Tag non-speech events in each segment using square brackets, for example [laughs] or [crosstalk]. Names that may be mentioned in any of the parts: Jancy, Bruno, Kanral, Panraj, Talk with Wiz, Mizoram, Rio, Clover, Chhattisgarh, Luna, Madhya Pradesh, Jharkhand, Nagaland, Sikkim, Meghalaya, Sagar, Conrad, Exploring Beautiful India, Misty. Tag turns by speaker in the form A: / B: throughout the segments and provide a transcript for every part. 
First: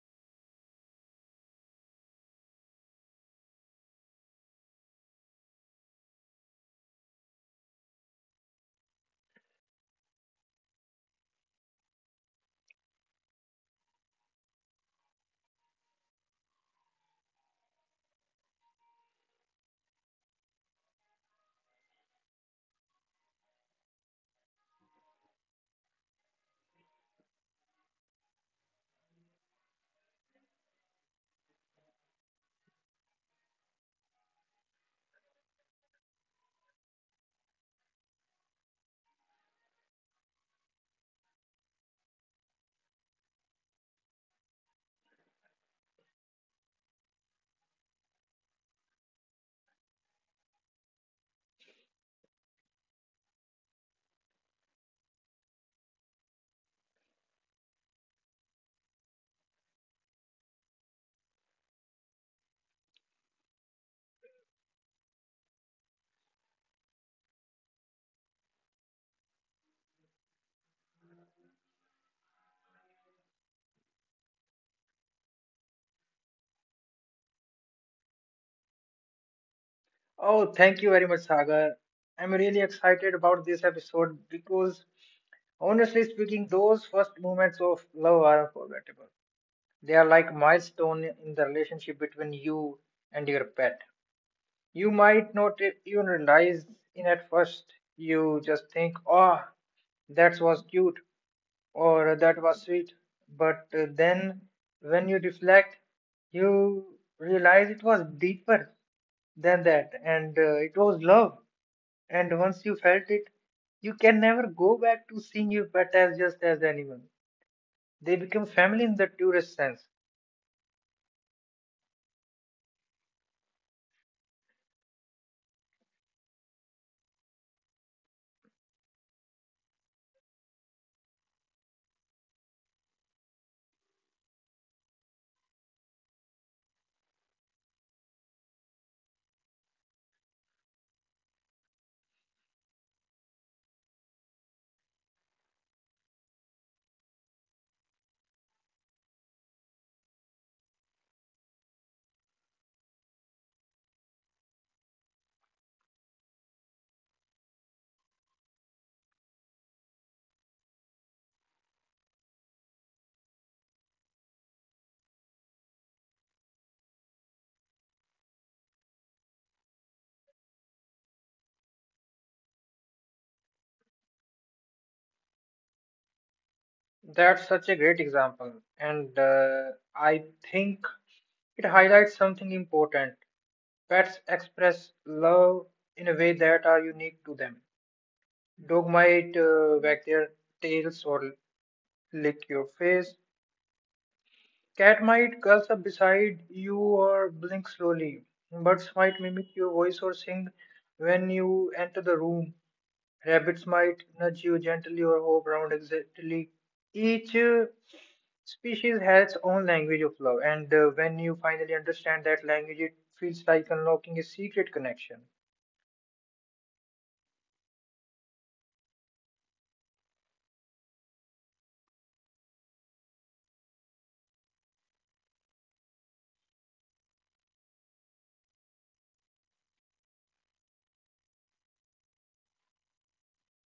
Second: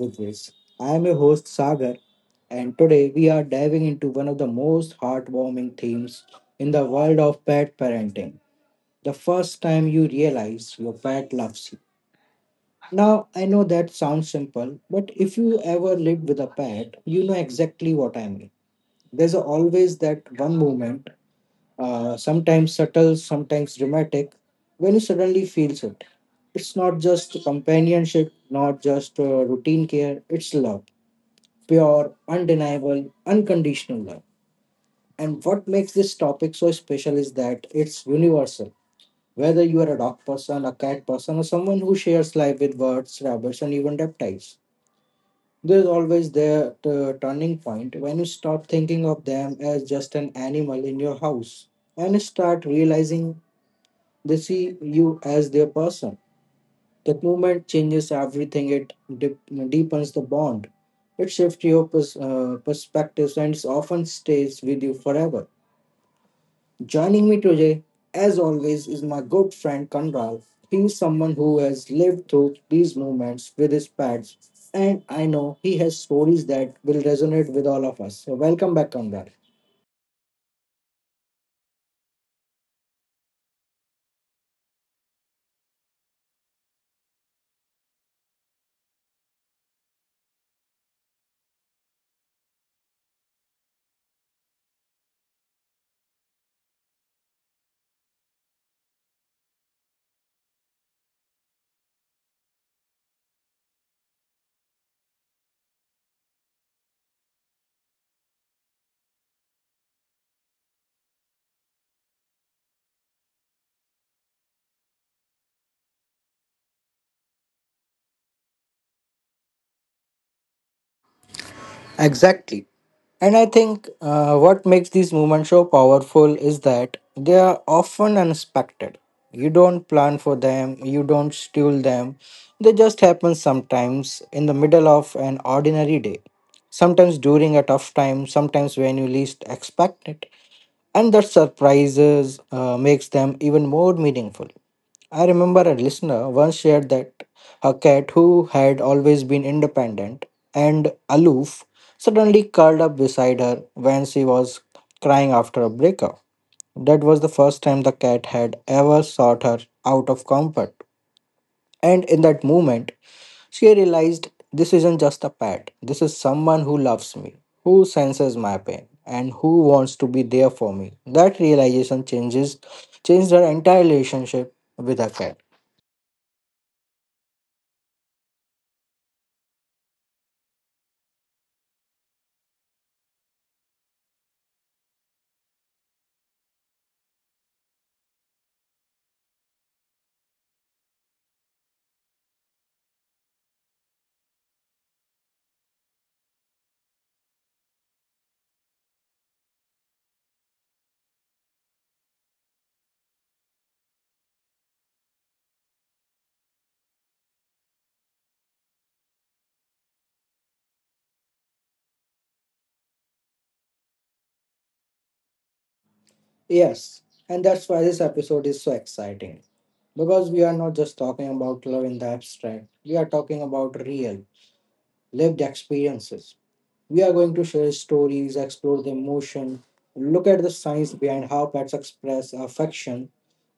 A: with Wiz. I am your host Sagar, and today we are diving into one of the most heartwarming themes in the world of pet parenting, the first time you realize your pet loves you. Now, I know that sounds simple, but if you ever lived with a pet, you know exactly what I mean. There's always that one moment, sometimes subtle, sometimes dramatic, when you suddenly feel it. It's not just companionship, not just routine care, it's love. Pure, undeniable, unconditional love. And what makes this topic so special is that it's universal. Whether you are a dog person, a cat person, or someone who shares life with birds, rabbits, and even reptiles, there's always that turning point when you stop thinking of them as just an animal in your house and start realizing they see you as their person. That movement changes everything. It deep- deepens the bond. It shifts your perspectives and it often stays with you forever. Joining me today, as always, is my good friend Kanral. He's someone who has lived through these movements with his pads, and I know he has stories that will resonate with all of us. So, welcome back, Kanral.
B: Oh, thank you very much, Sagar. I'm really excited about this episode because, honestly speaking, those first moments of love are unforgettable. They are like milestone in the relationship between you and your pet. You might not even realize in at first. You just think, "Oh, that was cute," or that was sweet. But then when you reflect, you realize it was deeper than that, and it was love. And once you felt it, you can never go back to seeing your pet as just as anyone. They become family in the tourist sense.
A: Exactly. And I think what makes these movements so powerful is that they are often unexpected. You don't plan for them, you don't schedule them. They just happen, sometimes in the middle of an ordinary day, sometimes during a tough time, sometimes when you least expect it. And that surprises makes them even more meaningful. I remember a listener once shared that her cat, who had always been independent and aloof, suddenly curled up beside her when she was crying after a breakup. That was the first time the cat had ever sought her out of comfort. And in that moment, she realized this isn't just a pet, this is someone who loves me, who senses my pain, and who wants to be there for me. That realization changes changed her entire relationship with her cat.
B: That's such a great example, and I think it highlights something important. Pets express love in a way that are unique to them. Dog might wag their tails or lick your face. Cat might curl up beside you or blink slowly. Birds might mimic your voice or sing when you enter the room. Rabbits might nudge you gently or hop around excitedly. Each species has its own language of love, and when you finally understand that language, it feels like unlocking a secret connection.
A: Yes, and that's why this episode is so exciting. Because we are not just talking about love in the abstract, we are talking about real, lived experiences. We are going to share stories, explore the emotion, look at the science behind how pets express affection,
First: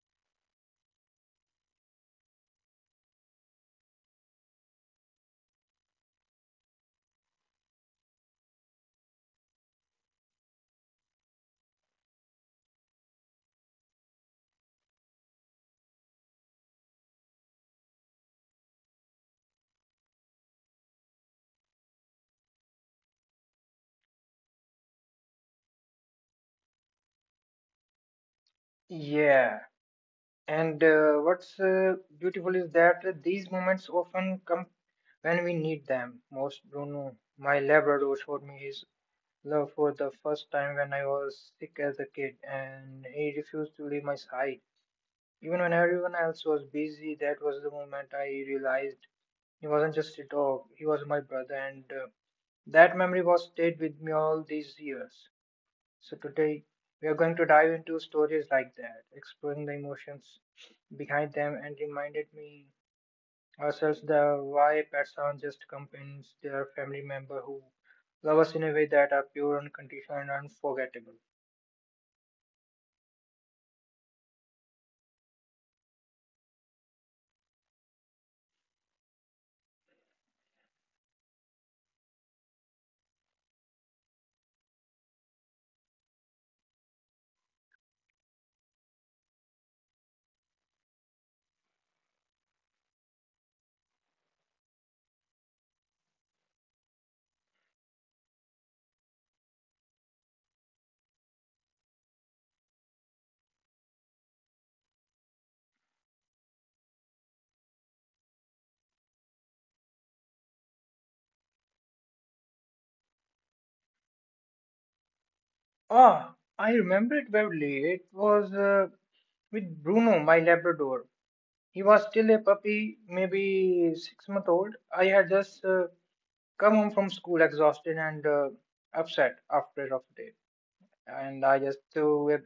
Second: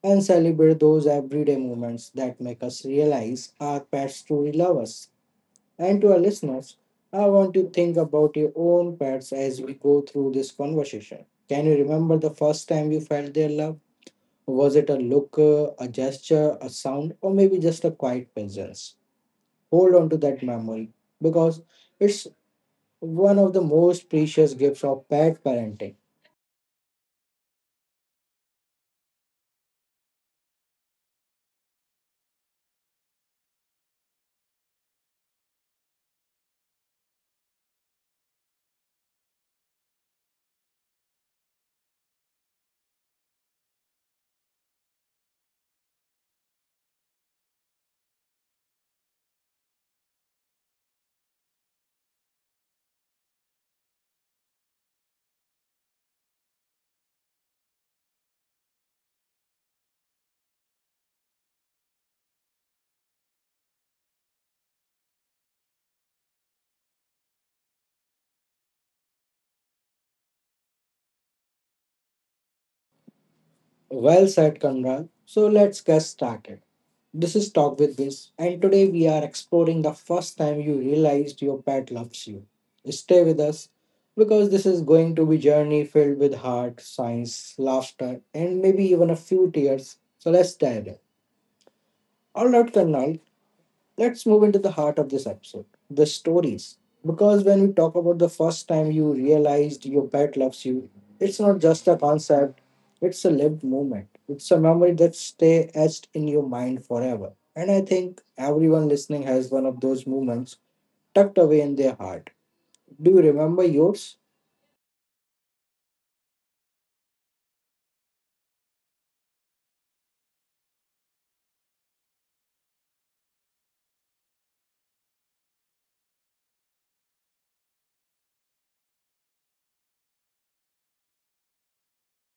A: and celebrate those everyday moments that make us realize our pets truly love us. And to our listeners, I want you to think about your own pets as we go through this conversation. Can you remember the first time you felt their love? Was it a look, a gesture, a sound, or maybe just a quiet presence? Hold on to that memory because it's one of the most precious gifts of pet parenting.
B: Yeah. And what's beautiful is that these moments often come when we need them most. Bruno, my Labrador, showed me his love for the first time when I was sick as a kid, and he refused to leave my side. Even when everyone else was busy, that was the moment I realized he wasn't just a dog, he was my brother, and that memory was stayed with me all these years. So, today we are going to dive into stories like that, exploring the emotions behind them, and reminded me ourselves the why pets aren't just companions, they are family member who love us in a way that are pure, unconditional, and unforgettable.
A: Well said, Kanral. So let's get started. This is Talk with Biz, and today we are exploring the first time you realized your pet loves you. Stay with us because this is going to be journey filled with heart, science, laughter, and maybe even a few tears. So let's dive in. All right, Karnal, let's move into the heart of this episode, the stories. Because when we talk about the first time you realized your pet loves you, it's not just a concept, it's a lived moment. It's a memory that stays etched in your mind forever. And I think everyone listening has one of those moments tucked away in their heart. Do you remember yours?
B: Ah, I remember it vividly. It was with Bruno, my Labrador. He was still a puppy, maybe 6 months old. I had just come home from school exhausted and upset after a rough day, and I just threw a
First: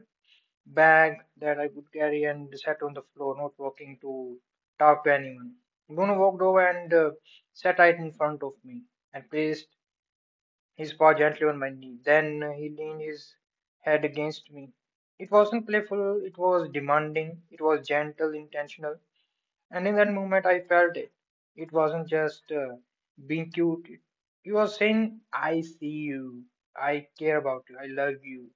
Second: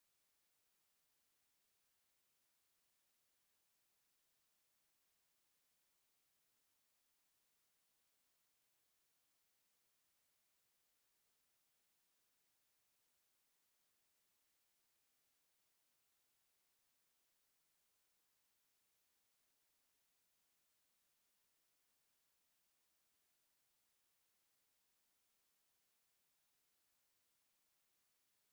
B: bag that I could carry and sat on the floor, not walking to talk to anyone. Bruno walked over and sat right in front of me and placed his paw gently on my knee. Then he leaned his head against me. It wasn't playful, it was demanding, it was gentle, intentional, and in that moment I felt it. It wasn't just being cute, it, he was saying, I see you, I care about you, I love you.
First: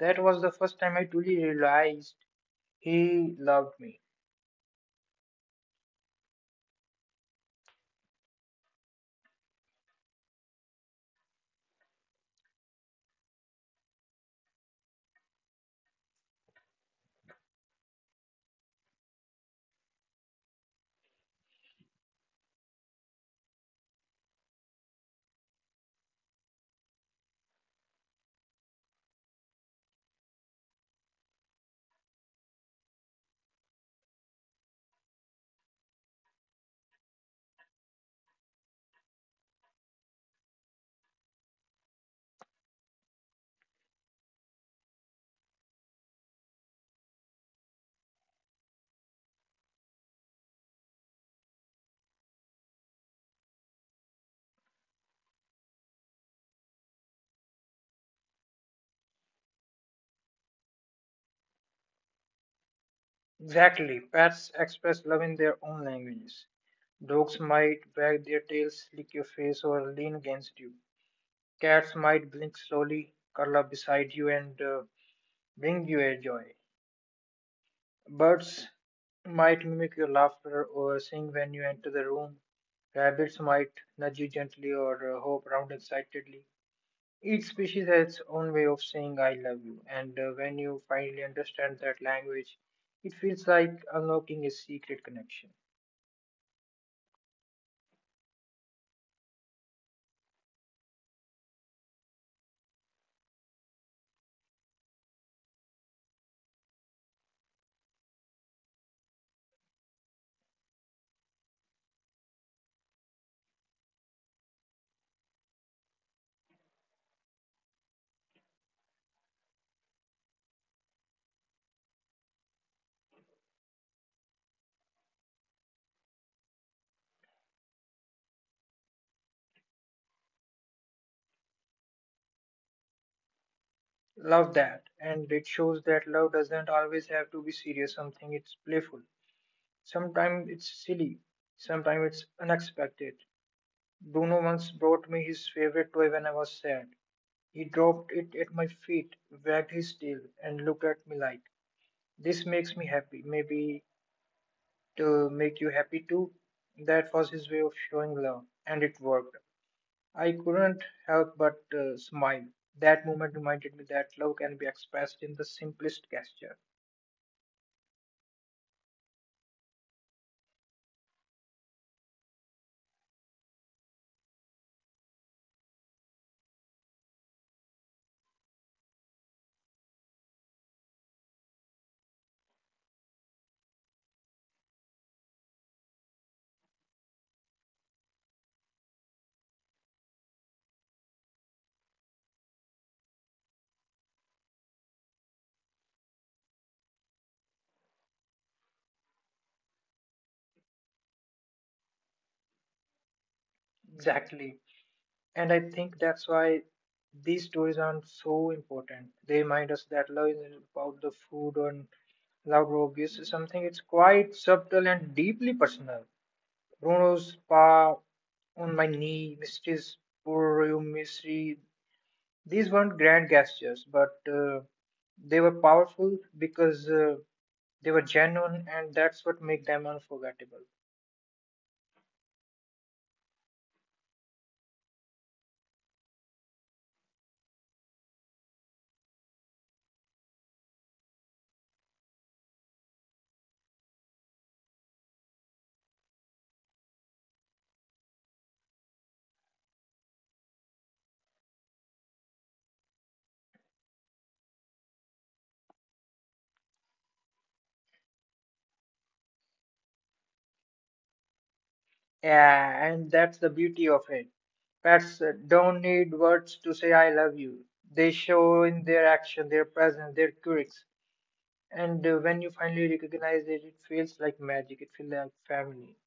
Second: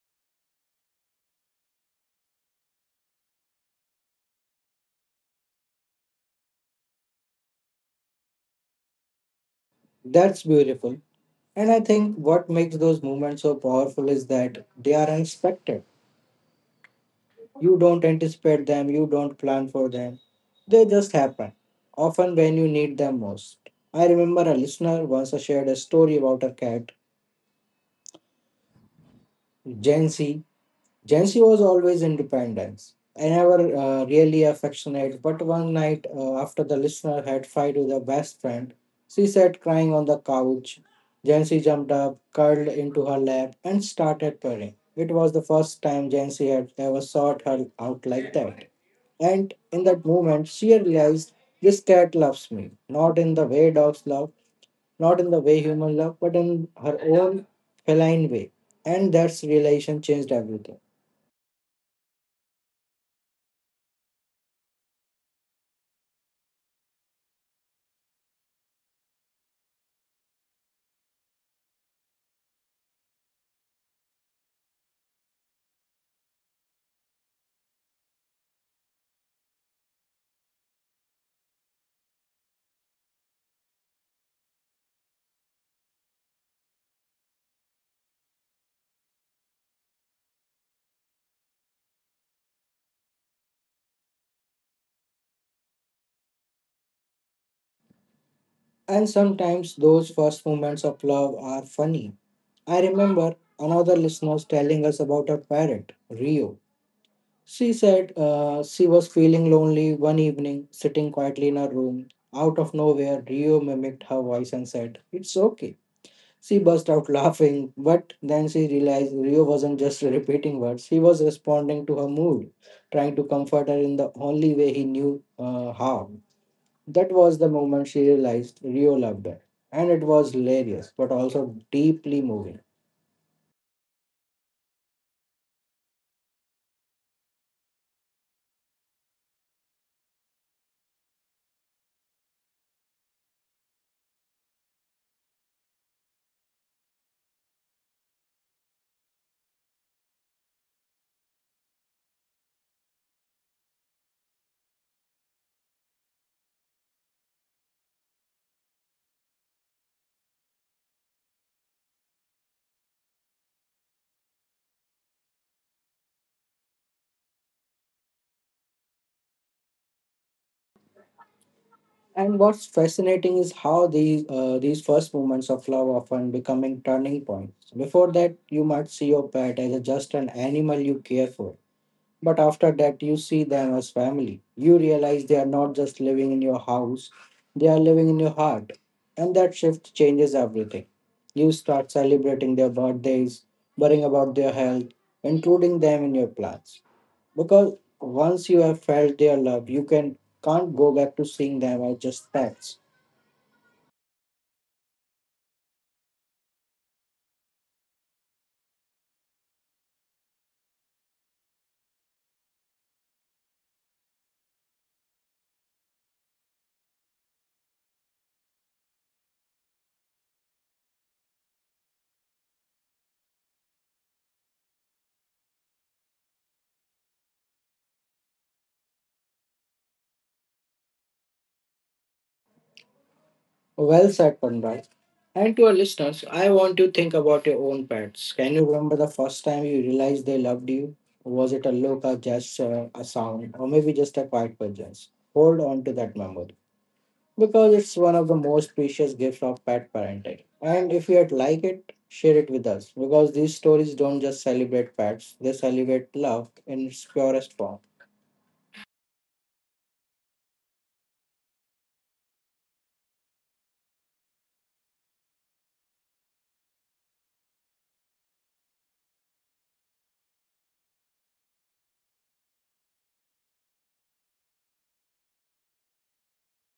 B: That was the first time I truly realized he loved me.
A: That's beautiful. And I think what makes those moments so powerful is that they are unexpected. You don't anticipate them, you don't plan for them. They just happen, often when you need them most. I remember a listener once shared a story about her cat, Jancy. Jancy was always independent and never really affectionate, but one night, after the listener had fight with her best friend, she sat crying on the couch. Jancy jumped up, curled into her lap, and started purring. It was the first time Jancy had ever sought her out like that. And in that moment, she realized this cat loves me, not in the way dogs love, not in the way humans love, but in her own feline way. And that realization changed everything.
B: Exactly. Pets express love in their own languages. Dogs might wag their tails, lick your face, or lean against you. Cats might blink slowly, curl up beside you, and bring you a joy. Birds might mimic your laughter or sing when you enter the room. Rabbits might nudge you gently or hop around excitedly. Each species has its own way of saying I love you, and when you finally understand that language, it feels like unlocking a secret connection.
A: And sometimes those first moments of love are funny. I remember another listener telling us about her parrot, Rio. She said she was feeling lonely one evening, sitting quietly in her room. Out of nowhere, Rio mimicked her voice and said, "It's okay." She burst out laughing, but then she realized Rio wasn't just repeating words. He was responding to her mood, trying to comfort her in the only way he knew how. That was the moment she realized Rio loved her. And it was hilarious, but also deeply moving.
B: Love that, and it shows that love doesn't always have to be serious, something it's playful. Sometimes it's silly, sometimes it's unexpected. Bruno once brought me his favorite toy when I was sad. He dropped it at my feet, wagged his tail, and looked at me like, this makes me happy. Maybe to make you happy too. That was his way of showing love, and it worked. I couldn't help but smile. That moment reminded me that love can be expressed in the simplest gesture.
A: And what's fascinating is how these first moments of love often becoming turning points. Before that, you might see your pet as just an animal you care for. But after that, you see them as family. You realize they are not just living in your house, they are living in your heart. And that shift changes everything. You start celebrating their birthdays, worrying about their health, including them in your plans. Because once you have felt their love, you can can't go back to seeing them as just pets.
B: Exactly. And I think that's why these stories are so important. They remind us that love isn't about the food or love or obvious is something it's quite subtle and deeply personal. Bruno's paw on my knee, Misty's poor Misty, these weren't grand gestures, but they were powerful because they were genuine, and that's what made them unforgettable.
A: Well said, Panraj. And to our listeners, I want you to think about your own pets. Can you remember the first time you realized they loved you? Was it a look, a gesture, a sound, or maybe just a quiet presence? Hold on to that memory because it's one of the most precious gifts of pet parenting. And if you'd like it, share it with us because these stories don't just celebrate pets, they celebrate love in its purest form.
B: Yeah, and that's the beauty of it. Pets don't need words to say I love you. They show in their action, their presence, their quirks. And when you finally recognize it, it feels like magic. It feels like family.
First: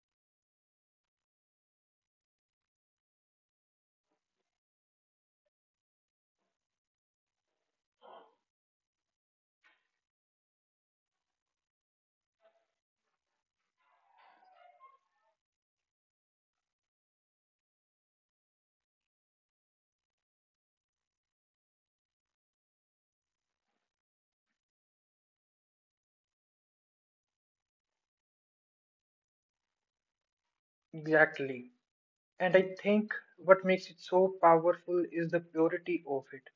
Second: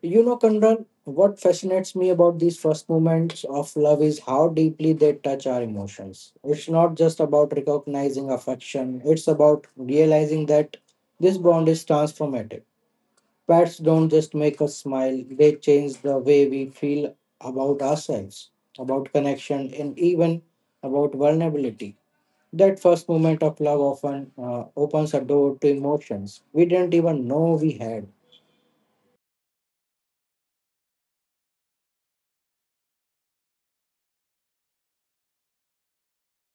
A: You know, Kanran, what fascinates me about these first moments of love is how deeply they touch our emotions. It's not just about recognizing affection, it's about realizing that this bond is transformative. Pets don't just make us smile, they change the way we feel about ourselves, about connection, and even about vulnerability. That first moment of love often opens a door to emotions we didn't even know we had.
B: Exactly. And I think what makes it so powerful is the purity of it.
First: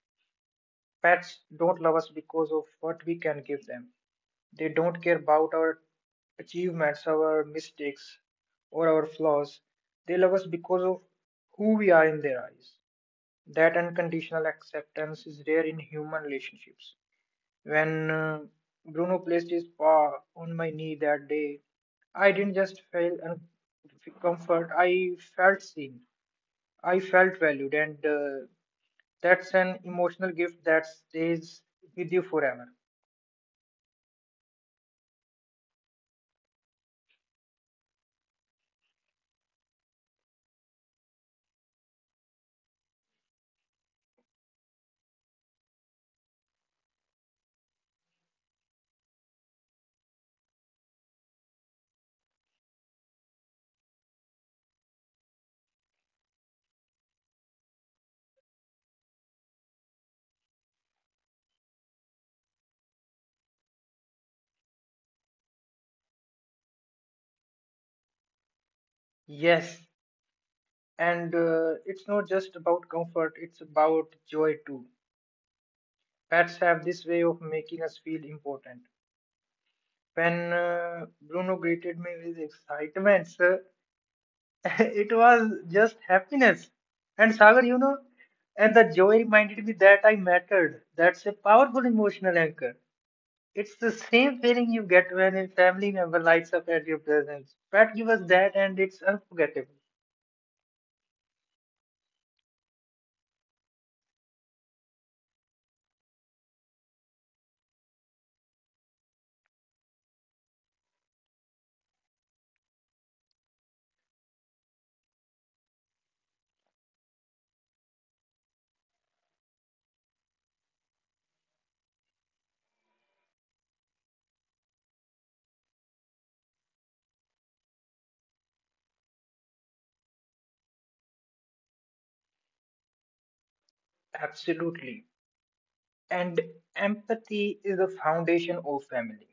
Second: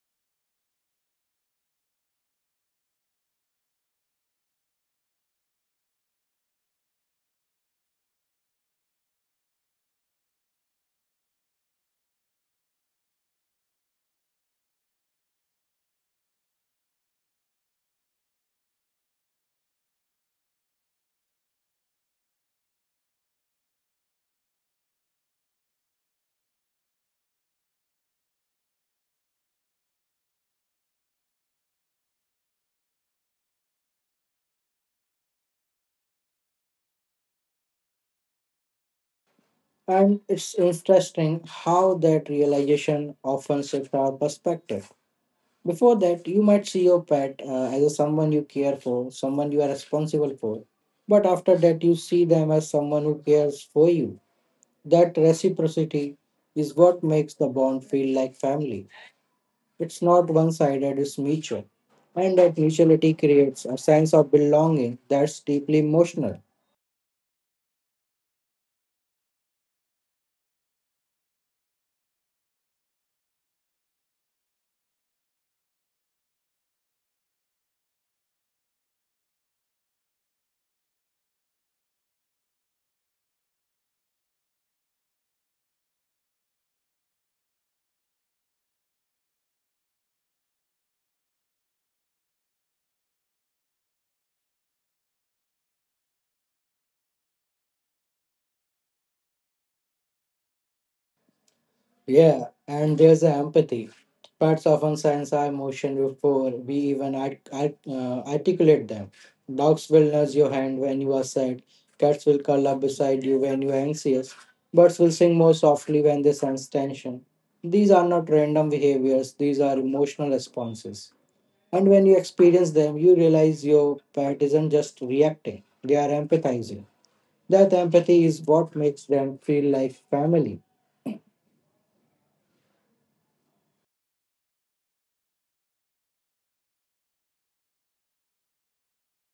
B: Pets don't love us because of what we can give them. They don't care about our achievements, our mistakes, or our flaws. They love us because of who we are in their eyes. That unconditional acceptance is rare in human relationships. When Bruno placed his paw on my knee that day, I didn't just feel comfort, I felt seen. I felt valued, and that's an emotional gift that stays with you forever.
A: And it's interesting how that realization often shifts our perspective. Before that, you might see your pet as a someone you care for, someone you are responsible for. But after that, you see them as someone who cares for you. That reciprocity is what makes the bond feel like family. It's not one sided, it's mutual. And that mutuality creates a sense of belonging that's deeply emotional.
B: Yes, and it's not just about comfort, it's about joy too. Pets have this way of making us feel important. When Bruno greeted me with excitement, sir, [laughs] it was just happiness. And Sagar, you know, and the joy reminded me that I mattered. That's a powerful emotional anchor. It's the same feeling you get when a family member lights up at your presence. Pet give us that, and it's unforgettable.
A: Yeah, and there's the empathy. Pets often sense our emotion before we even articulate them. Dogs will nudge your hand when you are sad. Cats will curl up beside you when you are anxious. Birds will sing more softly when they sense tension. These are not random behaviors, these are emotional responses. And when you experience them, you realize your pet isn't just reacting, they are empathizing. That empathy is what makes them feel like family.
B: Absolutely. And empathy is the foundation of family.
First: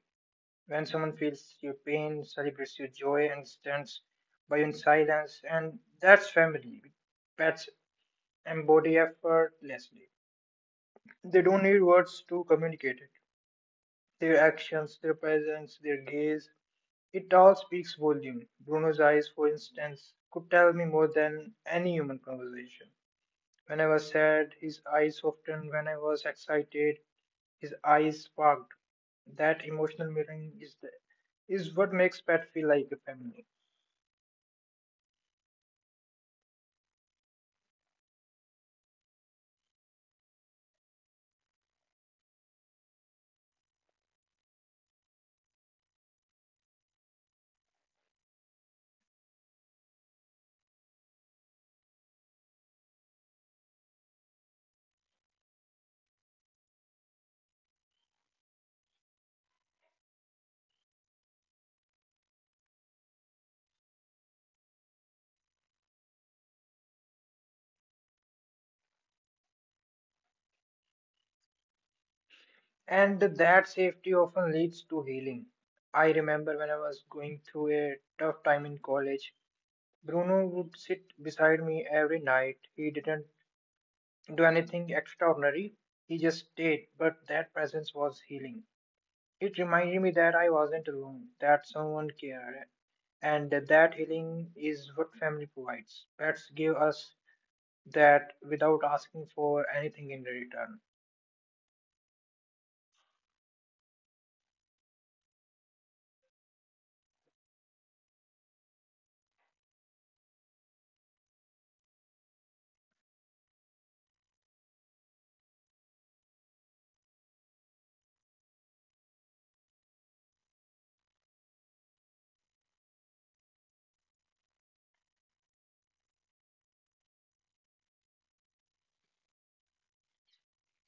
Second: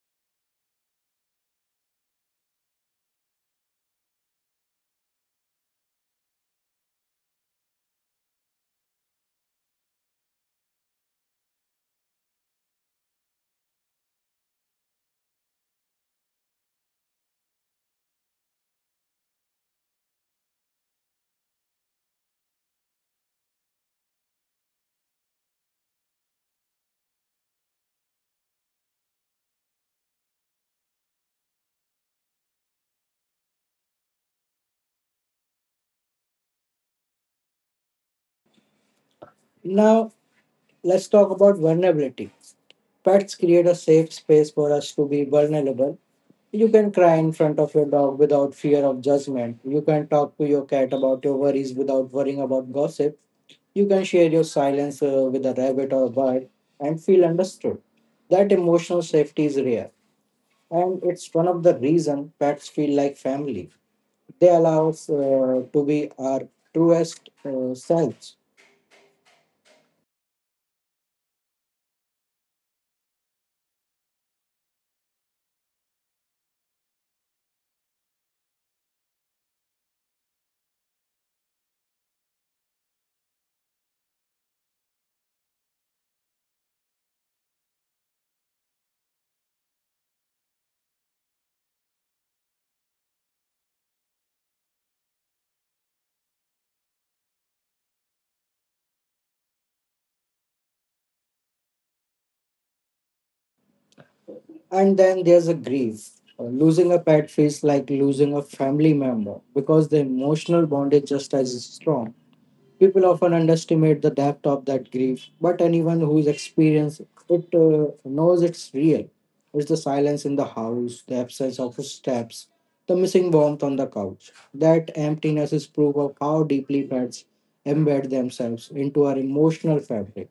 B: When someone feels your pain, celebrates your joy, and stands by you in silence, and that's family. Pets embody effortlessly. They don't need words to communicate it. Their actions, their presence, their gaze, it all speaks volume. Bruno's eyes, for instance, could tell me more than any human conversation. When I was sad, his eyes softened. When I was excited, his eyes sparked. That emotional mirroring is the, is what makes pet feel like a family.
A: Now, let's talk about vulnerability. Pets create a safe space for us to be vulnerable. You can cry in front of your dog without fear of judgment. You can talk to your cat about your worries without worrying about gossip. You can share your silence with a rabbit or a bird and feel understood. That emotional safety is rare, and it's one of the reasons pets feel like family. They allow us to be our truest selves.
B: And that safety often leads to healing. I remember when I was going through a tough time in college, Bruno would sit beside me every night. He didn't do anything extraordinary, he just stayed, but that presence was healing. It reminded me that I wasn't alone, that someone cared, and that healing is what family provides. Pets give us that without asking for anything in return.
A: And then there's a grief. Losing a pet feels like losing a family member because the emotional bond is just as strong. People often underestimate the depth of that grief, but anyone who's experienced it knows it's real. It's the silence in the house, the absence of steps, the missing warmth on the couch. That emptiness is proof of how deeply pets embed themselves into our emotional fabric.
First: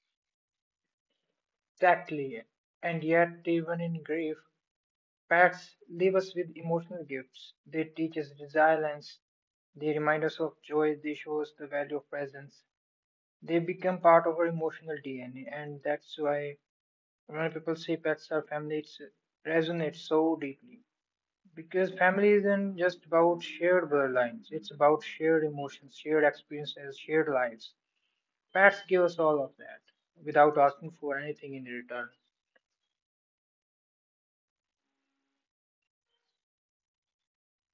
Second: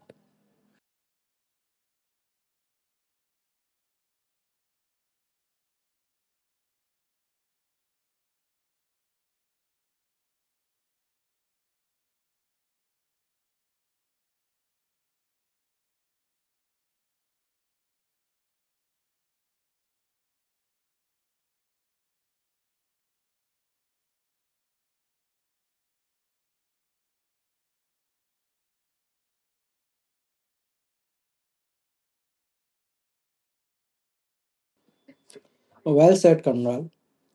B: Exactly. And yet, even in grief, pets leave us with emotional gifts. They teach us resilience. They remind us of joy. They show us the value of presence. They become part of our emotional DNA, and that's why when people say pets are family, it resonates so deeply. Because family isn't just about shared bloodlines; it's about shared emotions, shared experiences, shared lives. Pets give us all of that without asking for anything in return.
A: Well said, Conrad.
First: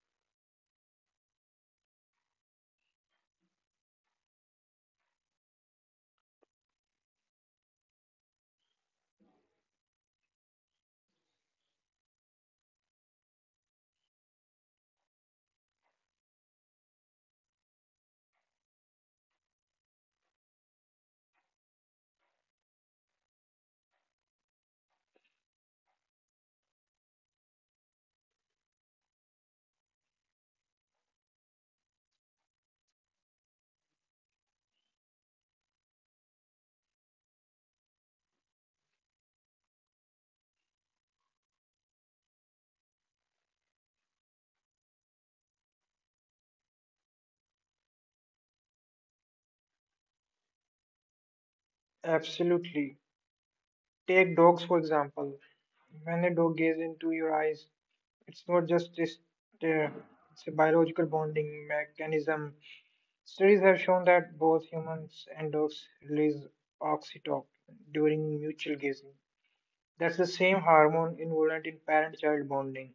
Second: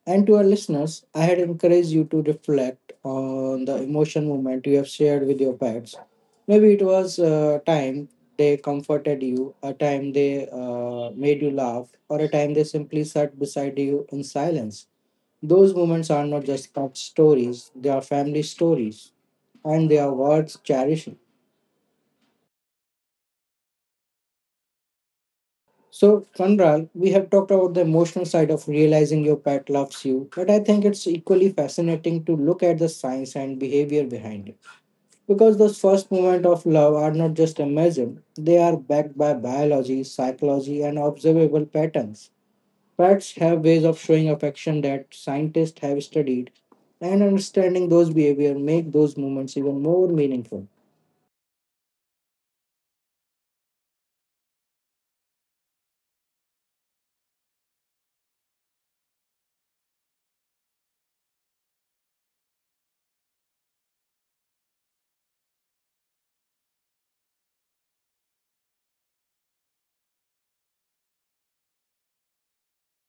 A: And to our listeners, I had encouraged you to reflect on the emotion moment you have shared with your pets. Maybe it was a time they comforted you, a time they made you laugh, or a time they simply sat beside you in silence. Those moments are not just pet stories, they are family stories, and they are worth cherishing. So, Kanral, we have talked about the emotional side of realizing your pet loves you, but I think it's equally fascinating to look at the science and behavior behind it. Because those first moments of love are not just imagined, they are backed by biology, psychology, and observable patterns. Pets have ways of showing affection that scientists have studied, and understanding those behavior make those moments even more meaningful.
B: Absolutely. Take dogs, for example. When a dog gazes into your eyes, it's not just this, uh, it's a biological bonding mechanism. Studies have shown that both humans and dogs release oxytocin during mutual gazing. That's the same hormone involved in parent child bonding.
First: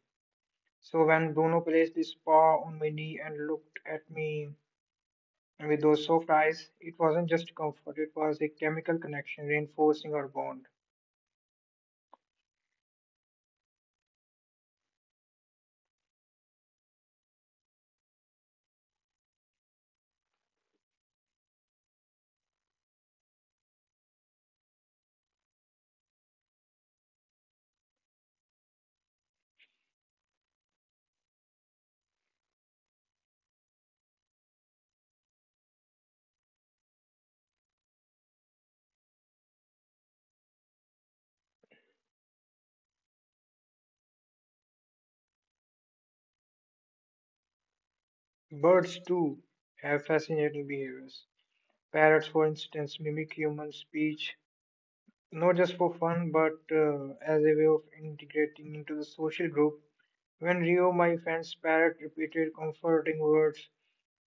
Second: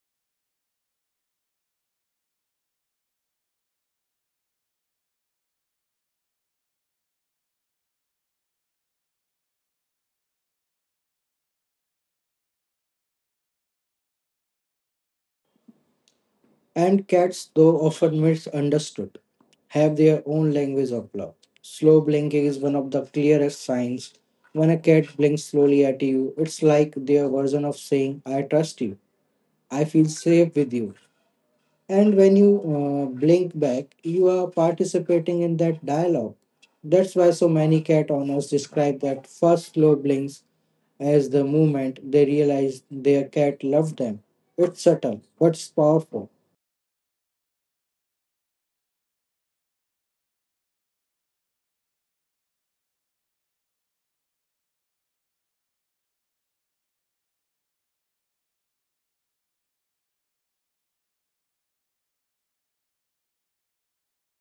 B: So when Bruno placed his paw on my knee and looked at me, and with those soft eyes, it wasn't just comfort, it was a chemical connection reinforcing our bond.
A: And cats, though often misunderstood, have their own language of love. Slow blinking is one of the clearest signs. When a cat blinks slowly at you, it's like their version of saying, "I trust you, I feel safe with you." And when you blink back, you are participating in that dialogue. That's why so many cat owners describe that first slow blinks as the moment they realize their cat loved them. It's subtle, but it's powerful.
B: Birds, too, have fascinating behaviors. Parrots, for instance, mimic human speech, not just for fun, but as a way of integrating into the social group. When Rio, my friend's parrot, repeated comforting words,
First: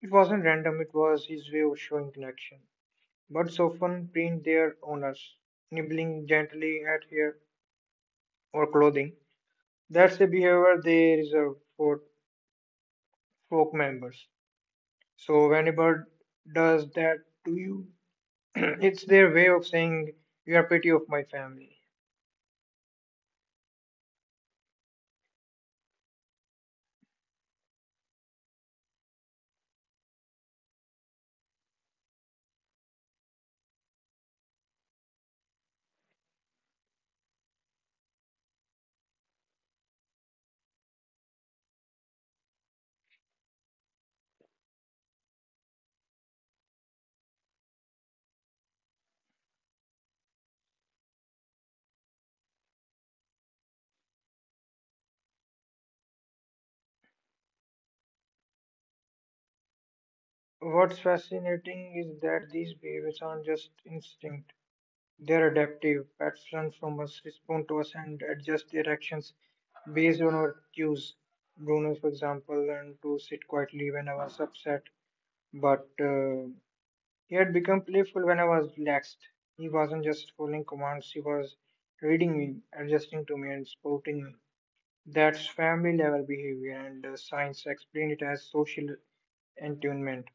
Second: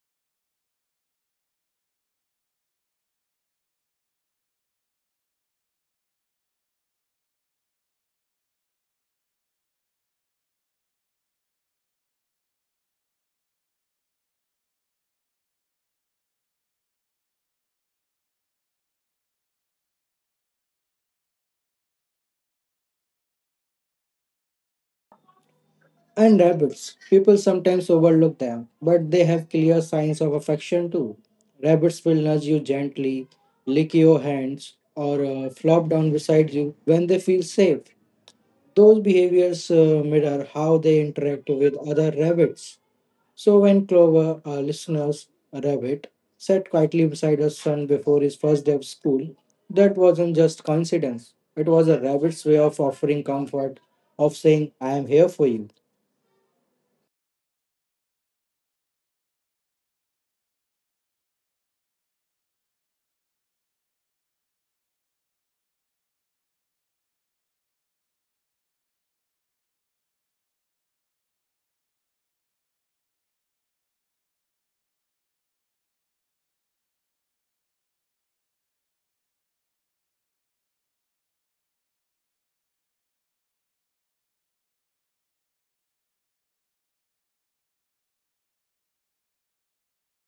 B: it wasn't random, it was his way of showing connection. Birds often print their owners, nibbling gently at hair or clothing. That's the behavior they reserve for folk members. So when a bird does that to you, [clears throat] it's their way of saying you are pity of my family.
A: And rabbits. People sometimes overlook them, but they have clear signs of affection too. Rabbits will nudge you gently, lick your hands, or flop down beside you when they feel safe. Those behaviors mirror how they interact with other rabbits. So when Clover, our listener's rabbit, sat quietly beside her son before his first day of school, that wasn't just coincidence. It was a rabbit's way of offering comfort, of saying, "I am here for you."
B: What's fascinating is that these behaviors aren't just instinct; they're adaptive. Pets learn from us, respond to us, and adjust their actions based on our cues. Bruno, for example, learned to sit quietly when I was upset, but he had become playful when I was relaxed. He wasn't just following commands, he was reading me, adjusting to me, and supporting me. That's family level behavior, and science explained it as social attunement.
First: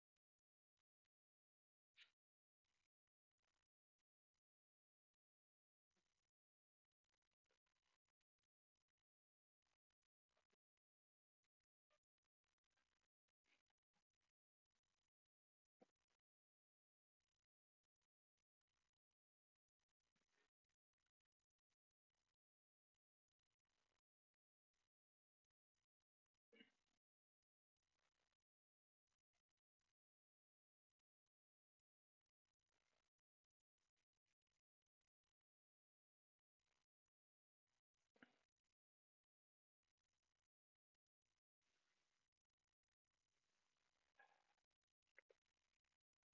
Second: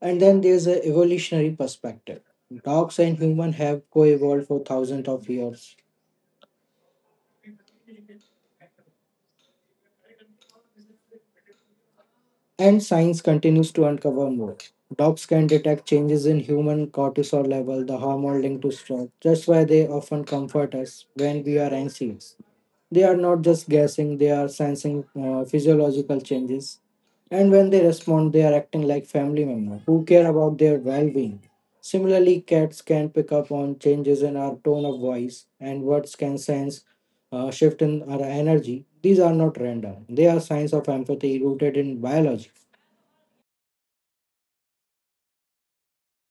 A: And then there's a evolutionary perspective. Dogs and humans have co-evolved for thousands of years. And science continues to uncover more. Dogs can detect changes in human cortisol level, the hormone linked to stress. That's why they often comfort us when we are anxious. They are not just guessing, they are sensing physiological changes. And when they respond, they are acting like family members who care about their well being. Similarly, cats can pick up on changes in our tone of voice and words can sense a shift in our energy. These are not random, they are signs of empathy rooted in biology.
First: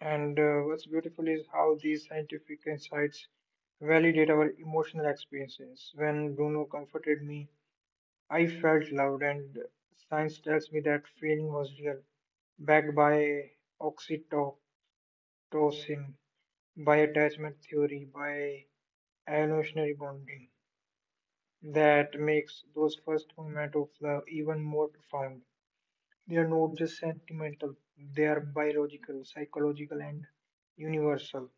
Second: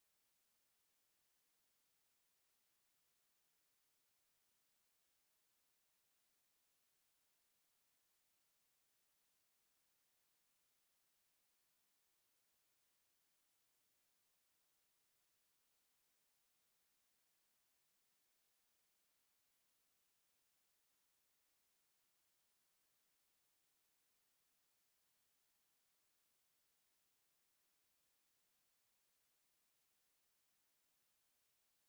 B: And what's beautiful is how these scientific insights validate our emotional experiences. When Bruno comforted me, I felt loved, and science tells me that feeling was real, backed by oxytocin, by attachment theory, by and emotionary bonding that makes those first moments of love even more profound. They are not just sentimental, they are biological, psychological, and universal.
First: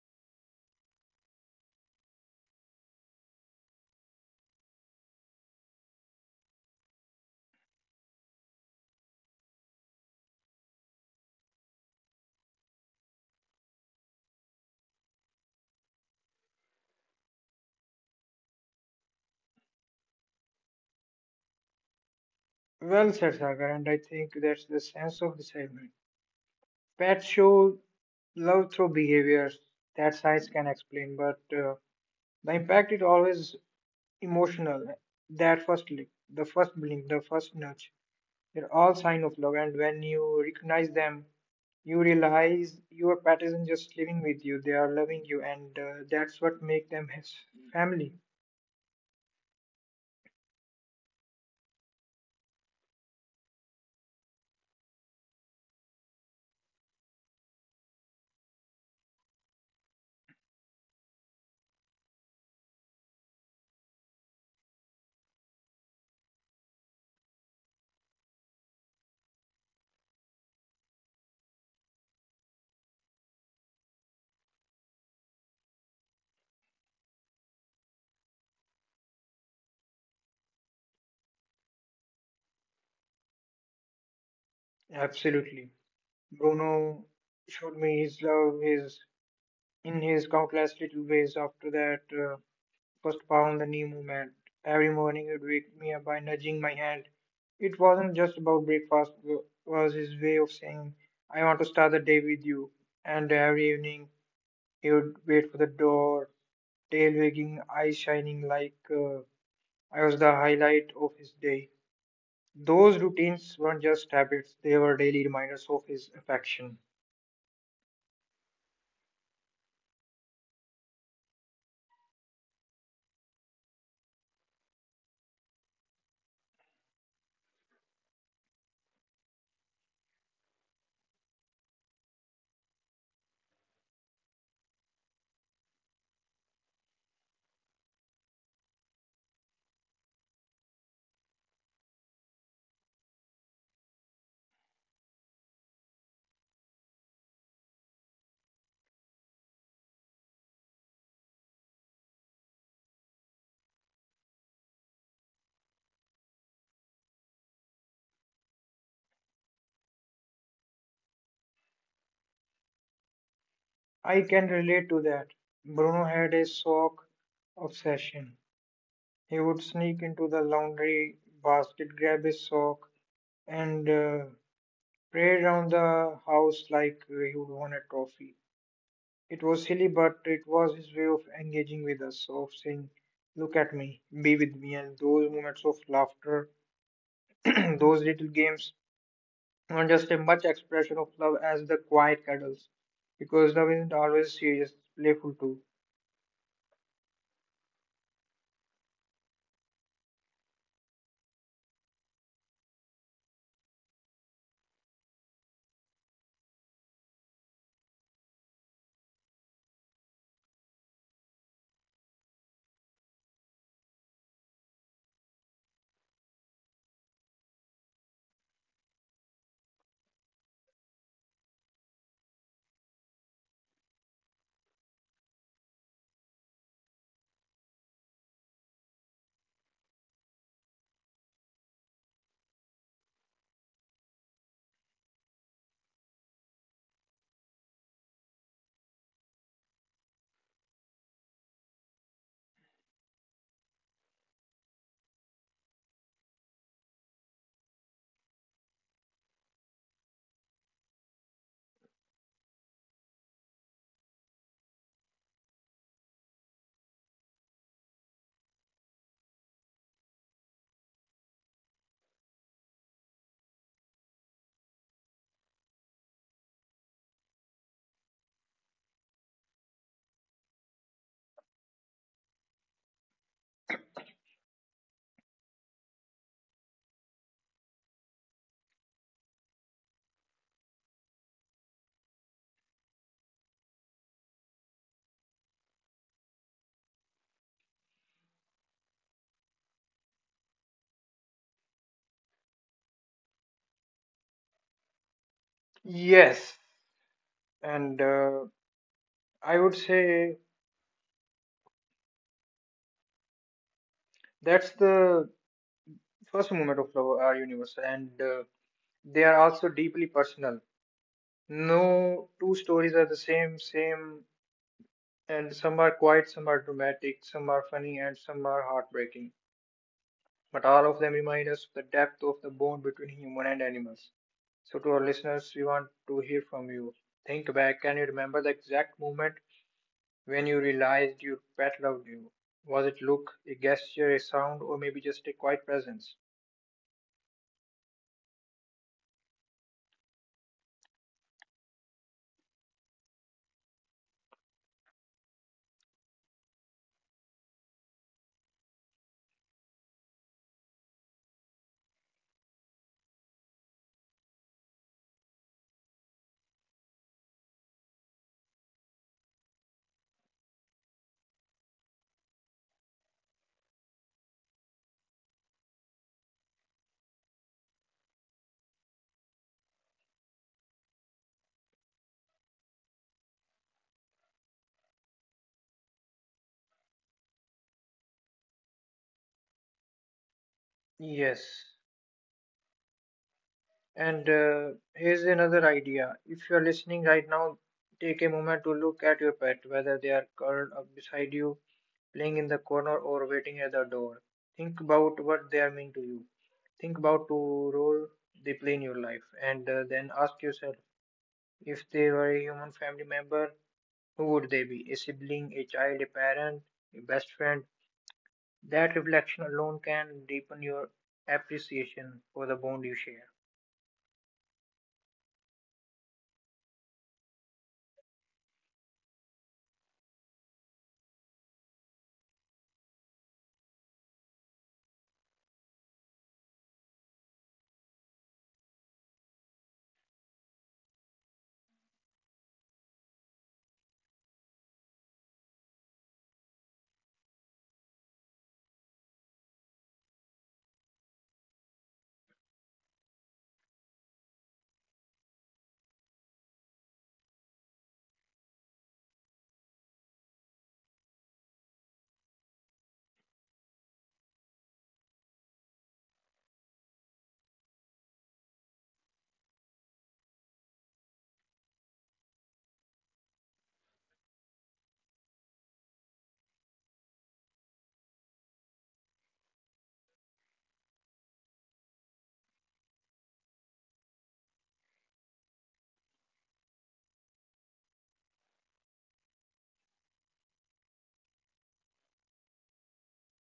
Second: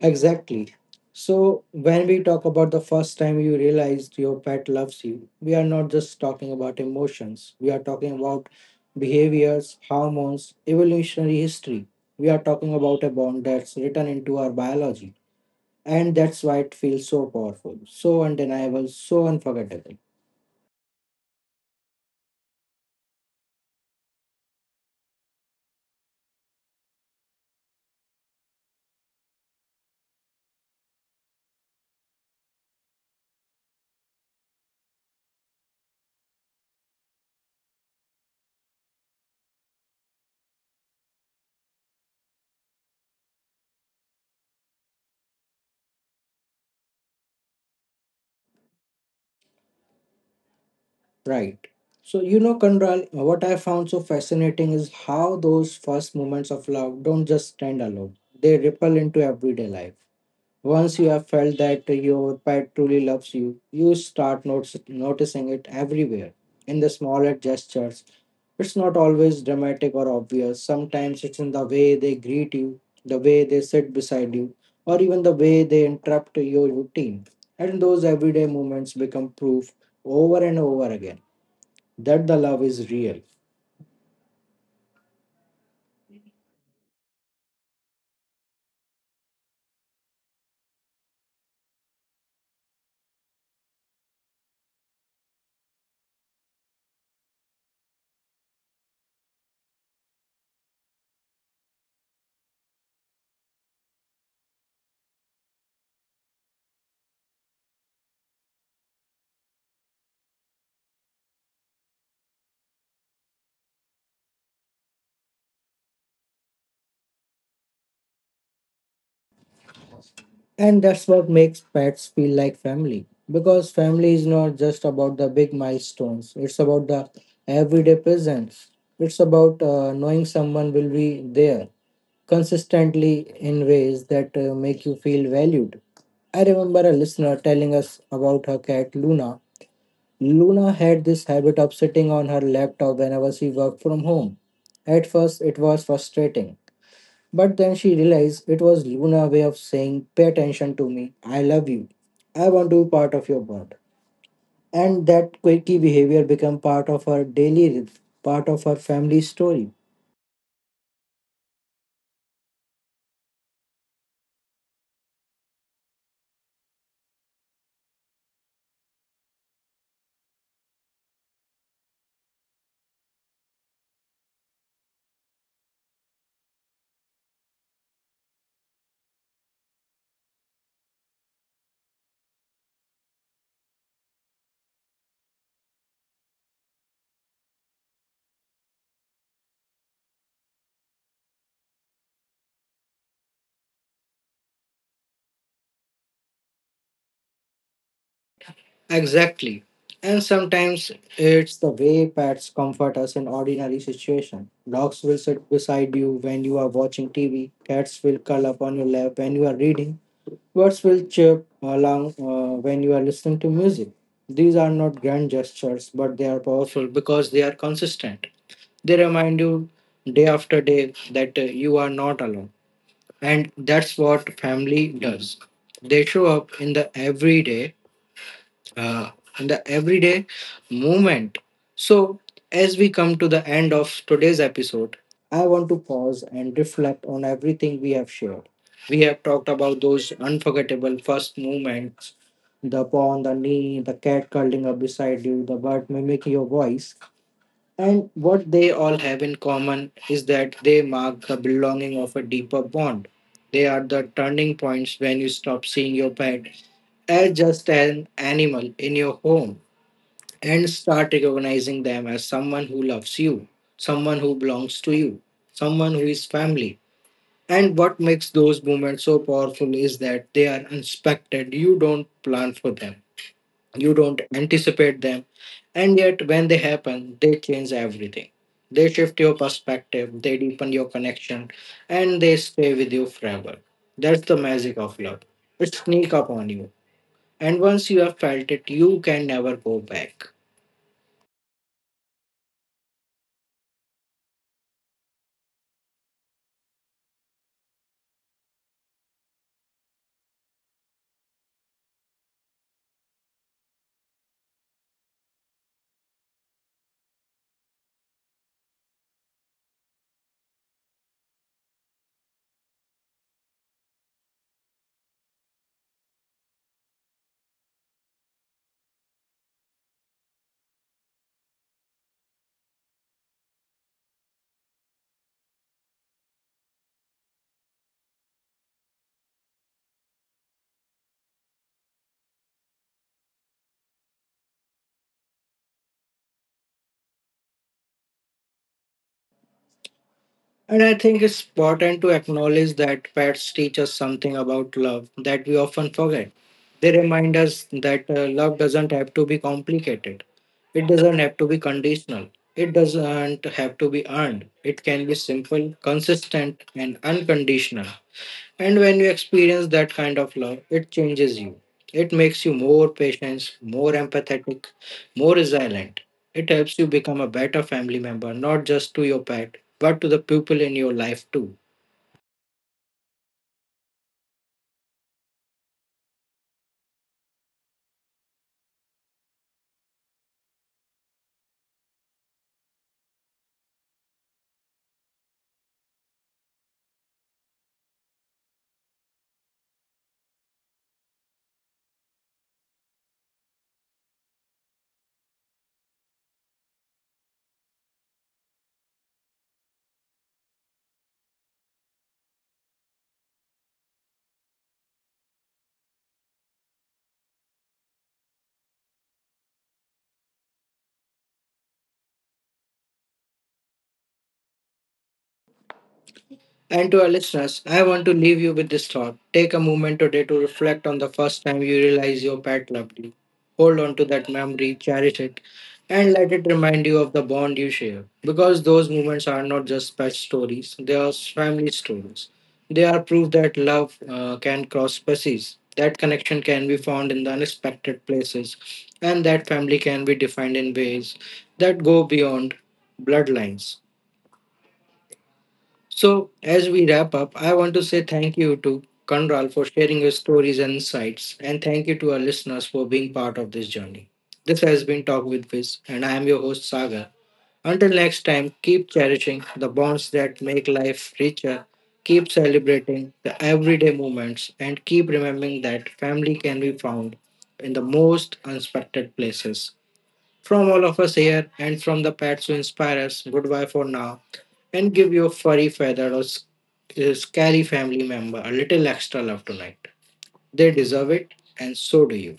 A: Exactly. So, when we talk about the first time you realized your pet loves you, we are not just talking about emotions, we are talking about behaviors, hormones, evolutionary history. We are talking about a bond that's written into our biology. And that's why it feels so powerful, so undeniable, so unforgettable.
B: Well said, Sagar, and I think that's the sense of this segment. Pets show love through behaviors that science can explain, but the impact is always emotional. That first lick, the first blink, the first nudge. They're all sign of love, and when you recognize them, you realize your pet isn't just living with you; they are loving you, and that's what makes them his family.
A: Right. So, you know, Kandral, what I found so fascinating is how those first moments of love don't just stand alone, they ripple into everyday life. Once you have felt that your pet truly loves you, you start noticing it everywhere in the smaller gestures. It's not always dramatic or obvious. Sometimes it's in the way they greet you, the way they sit beside you, or even the way they interrupt your routine. And those everyday moments become proof over and over again that the love is real.
B: Absolutely, Bruno showed me his love, his in his countless little ways. After that first pound, the knee movement. Every morning, he'd wake me up by nudging my hand. It wasn't just about breakfast; it was his way of saying, "I want to start the day with you." And every evening, he would wait for the door tail wagging, eyes shining like I was the highlight of his day. Those routines weren't just habits, they were daily reminders of his affection.
A: And that's what makes pets feel like family. Because family is not just about the big milestones, it's about the everyday presence. It's about knowing someone will be there consistently in ways that make you feel valued. I remember a listener telling us about her cat Luna. Luna had this habit of sitting on her laptop whenever she worked from home. At first, it was frustrating, but then she realized it was Luna's way of saying, "Pay attention to me. I love you. I want to be part of your world." And that quirky behavior became part of her daily rhythm, part of her family story.
B: I can relate to that. Bruno had a sock obsession. He would sneak into the laundry basket, grab his sock, and pray around the house like he would want a trophy. It was silly, but it was his way of engaging with us, of saying, look at me, be with me, and those moments of laughter [clears throat] those little games are just a much expression of love as the quiet cuddles, because love isn't always serious, playful too.
A: Exactly. And sometimes it's the way pets comfort us in ordinary situations. Dogs will sit beside you when you are watching TV. Cats will curl up on your lap when you are reading. Birds will chirp along when you are listening to music. These are not grand gestures, but they are powerful because they are consistent. They remind you day after day that you are not alone. And that's what family does. They show up in the everyday uh, and the everyday movement. So, as we come to the end of today's episode, I want to pause and reflect on everything we have shared. We have talked about those unforgettable first moments: the paw on the knee, the cat curling up beside you, the bird mimicking your voice. And what they all have in common is that they mark the belonging of a deeper bond. They are the turning points when you stop seeing your pet as just an animal in your home and start recognizing them as someone who loves you, someone who belongs to you, someone who is family. And what makes those moments so powerful is that they are unexpected. You don't plan for them, you don't anticipate them. And yet, when they happen, they change everything. They shift your perspective, they deepen your connection, and they stay with you forever. That's the magic of love. It sneaks up on you and once you have felt it, you can never go back.
B: Yes, and I would say that's the first moment of love, our universe, and they are also deeply personal. No two stories are the same, and some are quiet, some are dramatic, some are funny, and some are heartbreaking, but all of them remind us of the depth of the bond between human and animals. So, to our listeners, we want to hear from you. Think back, can you remember the exact moment when you realized your pet loved you? Was it look, a gesture, a sound, or maybe just a quiet presence?
A: And I think it's important to acknowledge that pets teach us something about love that we often forget. They remind us that love doesn't have to be complicated, it doesn't have to be conditional, it doesn't have to be earned. It can be simple, consistent, and unconditional. And when you experience that kind of love, it changes you. It makes you more patient, more empathetic, more resilient. It helps you become a better family member, not just to your pet, but to the people in your life too.
B: Yes. And here's another idea. If you're listening right now, take a moment to look at your pet, whether they are curled up beside you playing in the corner or waiting at the door. Think about what they are mean to you. Think about the role they play in your life, and then ask yourself if they were a human family member, who would they be? A sibling, a child, a parent, a best friend. That reflection alone can deepen your appreciation for the bond you share.
A: And to our listeners, I want to leave you with this thought. Take a moment today to reflect on the first time you realize your pet loved you. Hold on to that memory, cherish it, and let it remind you of the bond you share. Because those moments are not just pet stories, they are family stories. They are proof that love can cross species, that connection can be found in the unexpected places, and that family can be defined in ways that go beyond bloodlines. So, as we wrap up, I want to say thank you to Kanral for sharing your stories and insights, and thank you to our listeners for being part of this journey. This has been Talk with Viz, and I am your host, Sagar. Until next time, keep cherishing the bonds that make life richer, keep celebrating the everyday moments, and keep remembering that family can be found in the most unexpected places. From all of us here and from the pets who inspire us, goodbye for now. And give your furry, feathered, or scary family member a little extra love tonight. They deserve it, and so do you.